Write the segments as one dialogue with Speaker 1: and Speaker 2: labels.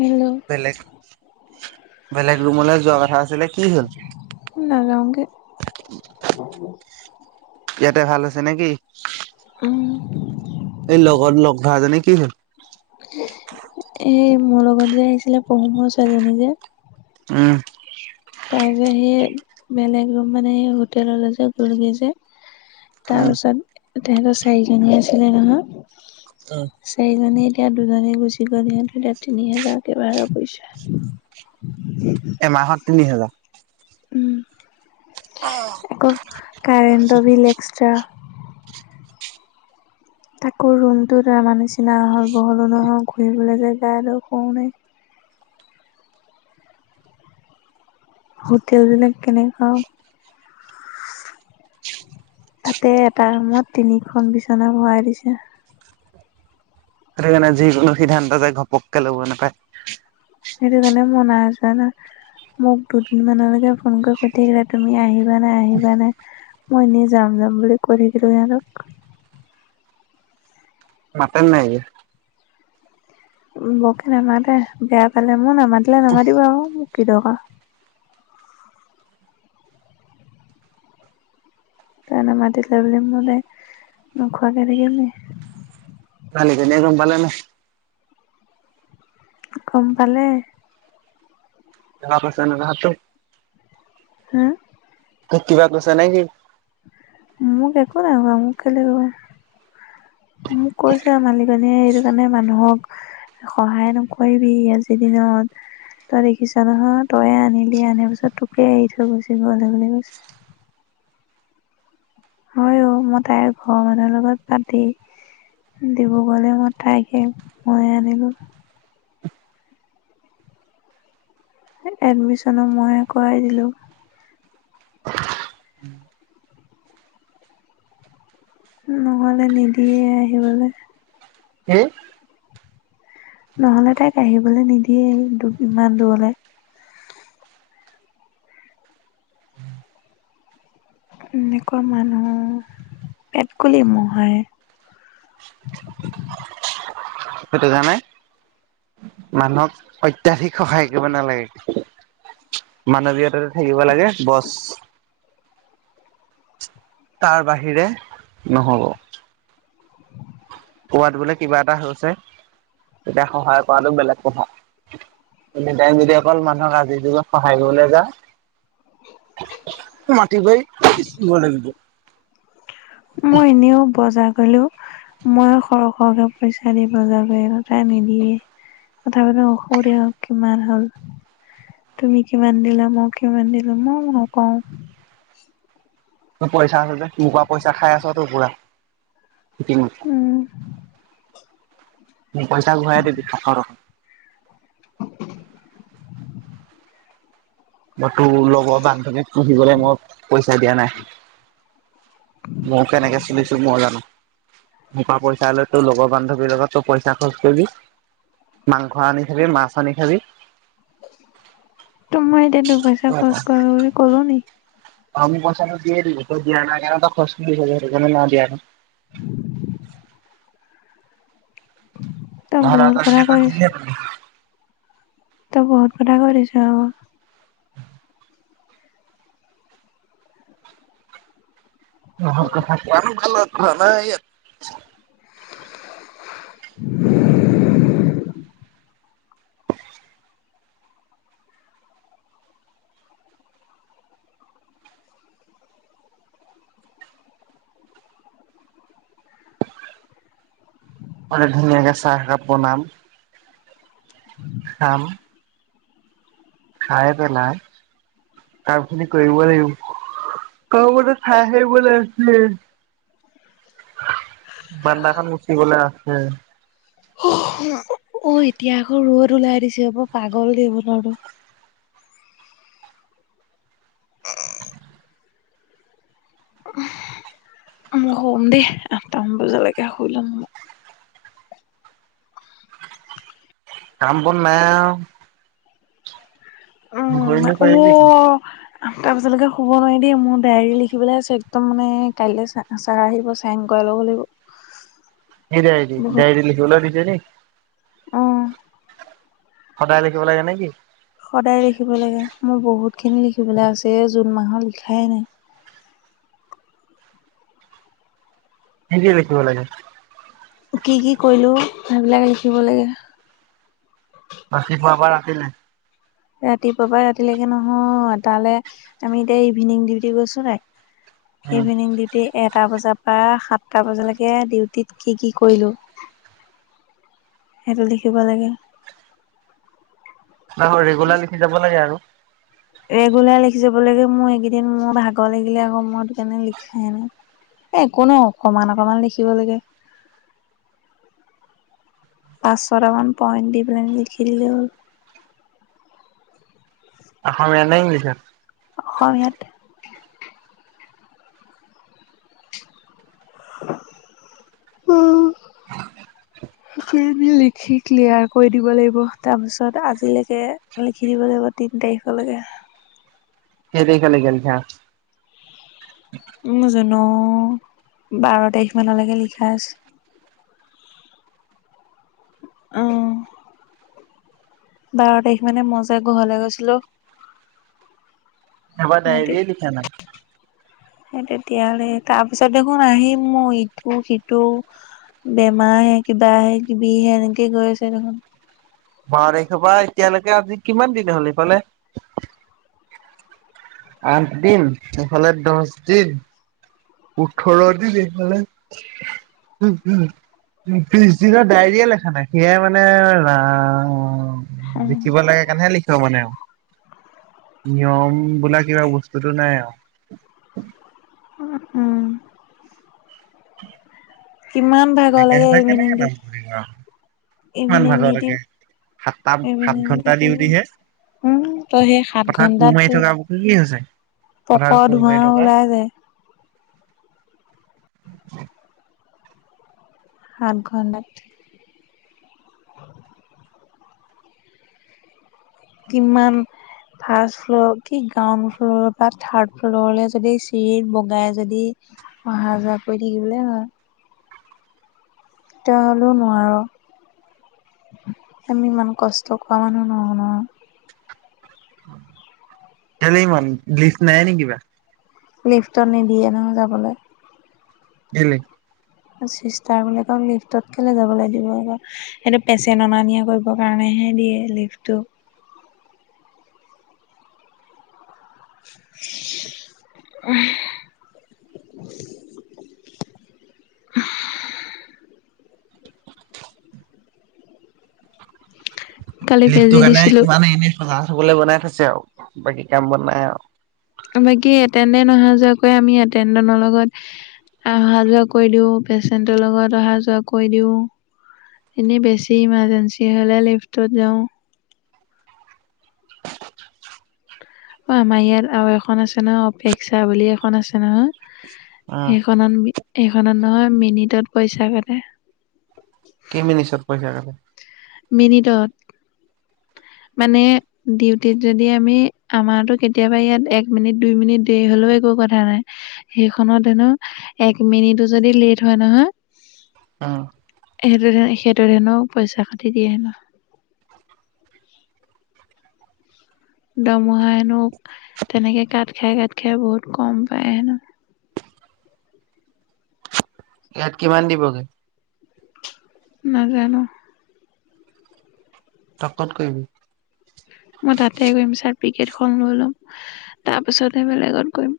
Speaker 1: Hello
Speaker 2: বেলেগ বেলেগ ৰুমলে যোৱা কথা আছিলে কি হ'ল?
Speaker 1: নাজাওঁগে।
Speaker 2: ইয়াতে ভাল হৈছে নে কি?
Speaker 1: উম'
Speaker 2: এই লগত লগ ধৰা জনি কি হল?
Speaker 1: এই মোৰ লগত যে আহিছিলে পহুমৰ ছোৱালীজনী যে-
Speaker 2: উম'
Speaker 1: তাই যে সেই বেলেগ ৰুম মানে সেই হোটেললে যে গলগে যে-
Speaker 2: উম
Speaker 1: তাপাছত তেহেঁতৰ চাৰিজনী আছিলে ৰুমোট- চাৰিজনীৰ এতিয়া দুজনী গুচি গ'ল সিহঁত এতিয়া তিনি হাজাৰকে ভাড়া পৰিছে। [unintelligible]
Speaker 2: এ মাহত তিনি হেজা।
Speaker 1: উম'
Speaker 2: অঁ'
Speaker 1: কৌ কাৰেণ্ট বিল এক্সট্ৰা। তাকো ৰুমটো আমাৰ নিচিনা আহল বহলো নহয় ঘূৰিবলে জেগা এদখৰো নাই। হোটেলবিলাক কেনেকা? তাতে এটা ৰুমত তিনিখন বিচনা ভৰাই দিছে।
Speaker 2: সেইকাৰণে যিকোনো সিদ্ধান্ত যে ঘপকে ল'ব নাপায়।
Speaker 1: সেইটো কাৰণে ময় নাই যোৱা ন। মোক দুদিন মানৰ আগতে ফোন কৰি সুধি থাকিলে তুমি আহিবা নাই আহিবা নাই। মই এনেই যাম যাম বুলি কৈ থাকিলোঁ সিহঁতক।
Speaker 2: মাতে নে নাই এতিয়া।
Speaker 1: বকে নামাতে বেয়া পালে মোক নামাতিলে নামাতিব আক মোৰ কি দৰকা। তাই নামাতিলে বুলি ময় এতিয়া নোখোৱাকে থাকিম নি।
Speaker 2: ছোৱালীজনীয়ে গম পালে নাই?
Speaker 1: গম পালে।
Speaker 2: [unintelligible]
Speaker 1: হুম?
Speaker 2: তোক কিবা কৈছে নে কি?
Speaker 1: মোক একো নাই কোৱা মোক কেলে ক'ব। মোক কৈছে আও মালিকনীয়ে এইটো কাৰণে মানুহক- সহায় নকৰিবি আজিৰ দিনত। তই দেখিছ নহয় তয়ে আনিলি আনা পিছত তোকে এৰি থৈ গুচি গ'ল সেই বুলি কৈছে। হয় অও, মই তাইৰ ঘৰৰ মানুহৰ লগত পাতি- ডিব্ৰুগড়লে ময় তাইকে ময়ে আনিলো। এডমিশনো মইয়ে কৰাই দিলোঁ। নহ'লে নিদিয়ে আহিবলে।
Speaker 2: কি?
Speaker 1: নহ'লে তাইক আহিবলে নিদিয়েই ইমান দূৰলে। এনেকুৱা মানুহ পেটকুলি মোহয়।
Speaker 2: সেইটো কাৰণে। মানুহক অত্যাধিক সহায় কৰিব নালাগে। মানৱীয়তাতো থাকিব লাগে বছ। তাৰ বাহিৰে নহ'ব। ক'ৰবাত বোলে কিবা এটা হৈছে তেতিয়া সহায় কৰাটো বেলেগ কথা। এনি টাইম যদি অকল মানুহক আজিৰ যুগত সহায় কৰিবলৈ যাৱ। মাটি বাৰি বেছিব লাগিব।
Speaker 1: মই এনেও বজাৰ কৰিলেও। মই সৰ সৰকে পইচা দি বজাৰ কৰি আনো তাই নিদিয়েই। কথাবিলাক নেসোধেও কিমান হ'ল। তুমি কিমান দিলা মই দিলো মই নকওঁ
Speaker 2: পইচা আছে যে তোৰ পৰা পইচা খাই আছ তোৰ পুৰা। পিঠিত আকৌ,
Speaker 1: উম
Speaker 2: মোৰ পইচা ঘূৰাই দিব ছশটো। মই তোৰ লগৰ বান্ধৱীক পুহিবলৈ মই পইচা দিয়া নাই। মই কেনেকে চলিছো মই জানো। মোৰ পৰা পইচা লৈ তোৰ লগৰ বান্ধৱীৰ লগত তই পইচা খৰচ কৰিবি। মাংস আনি খাবি, মাছ আনি খাবি।
Speaker 1: তো মই এতিয়া তোৰ পইচা খৰচ কৰোঁ বুলি ক'লো নি?
Speaker 2: অ' মোৰ প‌ইচা ত‌ই দিয়ে দিবি। তই দিয়া নাই কাৰণে খৰচ দিয় সেইটো কাৰণে নাই দিয়া আকৌ।
Speaker 1: [unintelligible] তই
Speaker 2: নহয়
Speaker 1: বহুত কথা কৈ দিছ
Speaker 2: নহয়।
Speaker 1: তই বহুত কথা কৈ দিছোঁ আকৌ।
Speaker 2: [unintelligible]
Speaker 1: [unintelligible]
Speaker 2: মানে ধুনীয়াকে চাহ একাপ বনাম। খাম। খাই পেলাই। কাম খিনি কৰিব লাগিব। [unintelligible] বাৰাণ্ডাখন মুচিবলে আছে।
Speaker 1: অ' এতিয়া আকৌ ৰ'দ ওলাই দিছে পাগল দে বতৰটো। মই শুম দেই আঠটামান বজালৈকে শুই ল'ম ম‌ই।
Speaker 2: কাম বন নাই আও।
Speaker 1: উম,
Speaker 2: নকৰিনো কৰিবি কি?
Speaker 1: ৱ। আঠটা বজালৈকে শুব নোৱাৰি দেই। মোৰ ডায়েৰী লিখিবলৈ আছে একদম মানে কাইলৈ চা ছাৰ আহিব যে। চাইন কৰাই ল'ব লাগিব।
Speaker 2: এই ডায়েৰী,
Speaker 1: বহুত
Speaker 2: ডায়েৰী লিখিবলেও‌ দিছে নি?
Speaker 1: অ'
Speaker 2: সদায় লিখিব লাগে নে কি?
Speaker 1: সদায় লিখিব লাগে। মোৰ বহুতখিনি লিখিবলৈ আছে জুন মাহত লিখাই নাই।
Speaker 2: কি কি লেখিব লাগে।
Speaker 1: কি কি কৰিলোঁ। সেইবিলাক লিখিব লাগে।
Speaker 2: ৰাতিপুৱাৰ পৰা ৰাতিলে।
Speaker 1: ৰাতিপুৱা পৰা ৰাতিলৈকে নহয়। তালৈ আমি এতিয়া ইভিনিং ডিউটি গৈছো নাই।
Speaker 2: উম।
Speaker 1: Evening duty. ৰাণা এটা বজাৰ পৰা সাতটা বজালৈকে ডিউটিত কি কি কৰিলোঁ। হেইটো লেখিব লাগে।
Speaker 2: হয়, হয়, ৰেগুলাৰ লিখি জাব লাগে আকৌ।
Speaker 1: ৰেগুলাৰ লিখি যাব লাগে মোৰ এইকেইদিন মোৰ ভাগৰ লাগিলে আকৌ মই সেইকাৰণে লিখাই নাই। এই একো নহয় অকণমান অকণমান লিখিব লাগে। পাঁচ ছটামান পইণ্ট দি পেলাই লিখি দিলে হ'ল।
Speaker 2: অসমীয়াত নে ইংলিছত?
Speaker 1: অসমীয়াত। উম।
Speaker 2: [inaudible]
Speaker 1: [inaudible] [unintelligible] লিখি ক্লিয়াৰ কৰি দিব লাগিব তাৰ পিছত আজিলৈকে লিখি দিব লাগিব। তিন তাৰিখলৈকে।
Speaker 2: কেই তাৰিখলৈকে লিখা?
Speaker 1: নাজানো, বাৰ তাৰিখ মানলৈকে লিখা আছে।
Speaker 2: [inaudible]
Speaker 1: অ'। বাৰ তাৰিখ মানে মই যে ঘৰলৈ গৈছিলো।
Speaker 2: এইবা
Speaker 1: সিহঁতি
Speaker 2: ডাইৰিয়ে লিখা নাই।
Speaker 1: সেই তেতিয়ালে তাৰপিছত দেখোন আহি মোৰ ইটো-সিটো বেমাৰ হে কিবা হে কিবি হে এনেকেই গৈ আছে দেখোন।
Speaker 2: বাৰ তাৰিখৰ পৰা এতিয়ালৈকে আজি কিমান দিন হ'ল? ইফালে আঠ দিন ইফালে দহ দিন। উঠৰৰ দিন এইফালে [unintelligible] ত্ৰিৰিচ দিনৰ ডাইৰিয়ে লেখা নাই সেয়াই মানে ৰাম।
Speaker 1: উম
Speaker 2: লিখিব লাগে কাৰনেহে লিখি খ মানে আৰু নিয়ম বোলা কিবা বস্তুতটো নাই আৰু।
Speaker 1: উম। কিমান ভাগৰ
Speaker 2: এনেকে
Speaker 1: লাগে
Speaker 2: হলে
Speaker 1: ইভিনিং
Speaker 2: কেনেকে
Speaker 1: দি
Speaker 2: নাম ভৰিব আৰু কিমান
Speaker 1: ইভিনিং
Speaker 2: ভাগলৈকে সাতটা
Speaker 1: ডিউটিত।
Speaker 2: সাত
Speaker 1: ইভিনিং
Speaker 2: ঘন্টা
Speaker 1: ডিউটি কৰি।
Speaker 2: ডিউটিহে
Speaker 1: উম, তই সেই সাত
Speaker 2: পথাৰত কোৰ মাৰি
Speaker 1: ঘন্টাতটো
Speaker 2: থকা কি হৈছে পথাৰত
Speaker 1: পকৰ
Speaker 2: কোৰ
Speaker 1: ধোৱা
Speaker 2: মাৰি থকা
Speaker 1: ওলাই যায়।
Speaker 2: [inaudible]
Speaker 1: সাত ঘন্টাত। [inaudible] কিমান ফাৰ্ষ্ট ফ্ল'ৰ কি গ্ৰাউণ্ড ফ্ল'ৰ পা থাৰ্ড ফ্ল'ৰলৈ যদি চিৰিত বগাই যদি অহা যোৱা কৰি থাকিবলৈ হয়। তই হ'লেও নোৱাৰ, আমি ইমান কষ্ট কৰা মানুহ নহয় নহয়।
Speaker 2: কেলে ইমান লিফ্ট নাই নে কিবা?
Speaker 1: লিফ্টত নিদিয়ে নহয় যাবলৈ।
Speaker 2: কেলে?
Speaker 1: চিষ্টাৰ বিলাকক লিফ্টত কেলে যাবলৈ দিব আকৌ? সেইটো পেচেণ্ট অনা নিয়া কৰিবৰ কাৰণেহে দিয়ে লিফ্টো। উম। কালি বেজি
Speaker 2: লিফ্টো
Speaker 1: দিছিলো
Speaker 2: কৰণেইমান এনেই সজাই থ'বলে বনাই থৈছে আৰু বাকী কাম বন নাই আৰু।
Speaker 1: বাকি এটেন্দেন্ত অহা যোৱা কৰে আমি এতেন্দেন্তৰ লগত অহা যোৱা কৰি দিওঁ, পেচেণ্টৰ লগত অহা যোৱা কৰি দিওঁ। এনেই বেছি ইমাৰজেঞ্চি হ'লে লিফ্টট যাওঁ। অ' আমাৰ ইয়াত আৰু এখন আছে নহয়। অপেক্ষা বুলি এখন আছে নহয়।
Speaker 2: উম
Speaker 1: সে খনত সেইখনত নহয় মিনিটত পইচা কাটে।
Speaker 2: কে মিনিটত পইচা কাটে?
Speaker 1: মিনিটত, মানে ডিউটিত যদি আমি আমাৰটো কেতিয়াবা ইয়াত এক মিনিট, দুই মিনিট দেৰি হ'লেও একো কথা নাই। সেইখনত হেনো এক মিনিটো যদি লেট হয় নহয়।
Speaker 2: অ'।
Speaker 1: সেইটোত সেইটোত হেনো পইচা কাটি দিয়ে হেনো। দৰমহা হেনো তেনেকে কাট খাই, কাট খাই বহুত কম পায় হেনো।
Speaker 2: ইয়াত কিমান দিবগে?
Speaker 1: নাজানো।
Speaker 2: তই ক'ত কৰিবি?
Speaker 1: মই তাতে কৰিম ছাৰ্টিফিকেটখন লৈ লওঁ, তাৰ পিছতে বেলেগত কৰিম।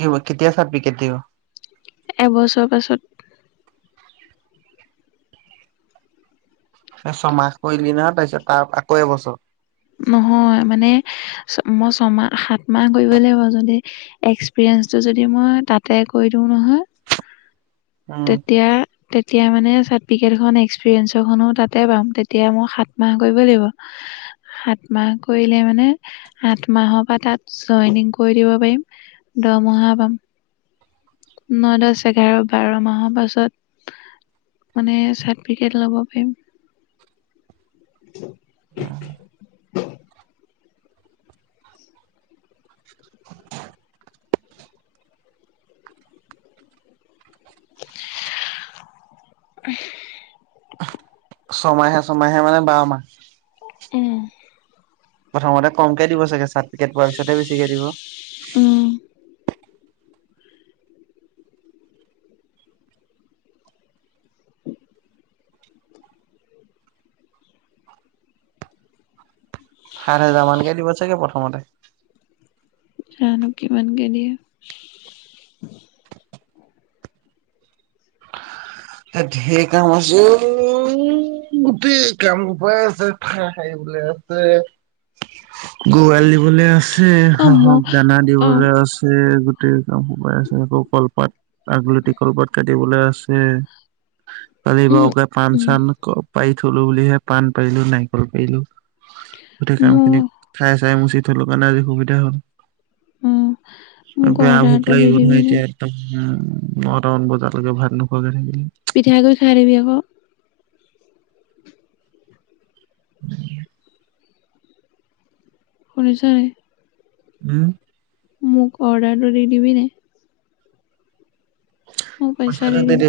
Speaker 2: কে কেতিয়া ছাৰ্টিফিকেট দিব?
Speaker 1: এবছৰ পাছত।
Speaker 2: ছমাহ কৰিলি নহয়, তাৰপিছত তাত আকৌ এবছৰ?
Speaker 1: নহয় মানে, মই ছমাহ, সাত মাহ কৰিব লাগিব, যদি এক্সপিৰিয়েঞ্চটো যদি মই তাতে কৰি দিওঁ নহয়।
Speaker 2: [unintelligible]
Speaker 1: তেতিয়া তেতিয়া মানে ছাৰ্টিফিকেটখন এক্সপিৰিয়েঞ্চৰ খনো তাতে পাম, তেতিয়া মই সাত মাহ কৰিব লাগিব। সাত মাহ কৰিলে মানে, আঠ মাহৰ পা তাত জইনিং কৰি দিব পাৰিম। দৰমহা পাম। ন', দহ, এঘাৰ, বাৰ মাহৰ পাছত মানে চাৰ্টিফিকেট ল'ব পাৰিম।
Speaker 2: উম'।
Speaker 1: [unintelligible]
Speaker 2: ছমাহে, ছমাহে মানে বাৰ মাহ?
Speaker 1: উম।
Speaker 2: প্ৰথমতে কমকে দিব চাগে, চাৰ্টিফিকেট পোৱাৰ পিছতে বেছিকে দিব?
Speaker 1: উম'।
Speaker 2: সাত হেজাৰ মানকে দিব চাগে প্ৰথমতে?
Speaker 1: জানো কিমানকে দিয়ে।
Speaker 2: এ' ঢেৰ কাম আছে অ', গোটেই কাম সোপাই আছে। সাৰিবলে আছে, গৰু এৰালি দিবলে আছে। ঢেৰ
Speaker 1: অ মোৰ
Speaker 2: হাঁহক দানা
Speaker 1: অ
Speaker 2: দিবলে আছে, গোটেই কাম সোপাই আছে। আকৌ কলপাত আগলতি কলপাত কাটিবলে আছে। কালি
Speaker 1: উম
Speaker 2: বাৰুকে পাণ
Speaker 1: উম
Speaker 2: চান পাৰি থ'লো বুলিহে, পাণ পাৰিলো, নাৰিকল পাৰিলো। গোটেই কাম
Speaker 1: মোৰ
Speaker 2: খিনি, ঠাই চাই মুচি থ'লো কাৰণে আজি সুবিধা হ'ল।
Speaker 1: অ মোক
Speaker 2: বেয়া ভোক
Speaker 1: অৰ্ডাৰটো দি
Speaker 2: লাগিব
Speaker 1: দিবি
Speaker 2: নহয়
Speaker 1: নে
Speaker 2: এতিয়া ইয়াত। নটামান বজালৈকে ভাত নোখোৱাকে থাকিলে।
Speaker 1: পিঠাগুৰি খাই দিবি আক।
Speaker 2: [unintelligible]
Speaker 1: শুনিছ নাই?
Speaker 2: উম'।
Speaker 1: মোক অৰ্ডাৰটো দি দিবি নে? মই পইচা দি দিম,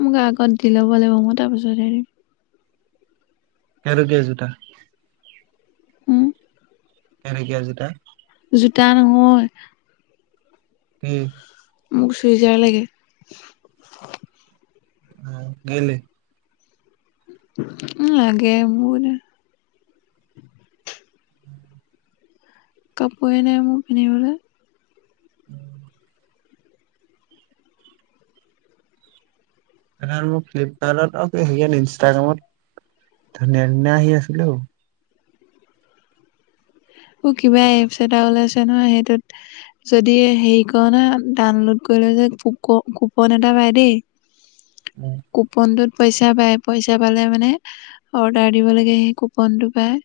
Speaker 1: মোক আগত দি ল'ব লাগিব মই তাৰপিছত দি দিম।
Speaker 2: কেই টকীয়া জোতা?
Speaker 1: উম।
Speaker 2: কেই টকীয়া জোতা?
Speaker 1: জোতা নহয়।
Speaker 2: কি?
Speaker 1: মোক চুইজাৰ লাগে।
Speaker 2: অ', কেইলে?
Speaker 1: উম, লাগে মোক এনেই।
Speaker 2: উম।
Speaker 1: কাপোৰে নাই মোৰ পিন্ধিবলৈ।
Speaker 2: উম। [unintelligible] মোৰ ফ্লিপকাৰ্টত হেৰি ইনষ্টাগ্ৰামত ধুনীয়া ধুনীয়া আহি আছিলো অ'।
Speaker 1: অ', কিবা এপছ এটা ওলাইছে নহয় সেইটোত যদি হেৰি কৰ ন ডাউনলোড কৰিলে যে কুপন এটা পাই দেই।
Speaker 2: উম।
Speaker 1: কুপনটোত পইচা পায় পইচা পালে মানে অৰ্ডাৰ দিব লাগে সেই কুপনটো পায়।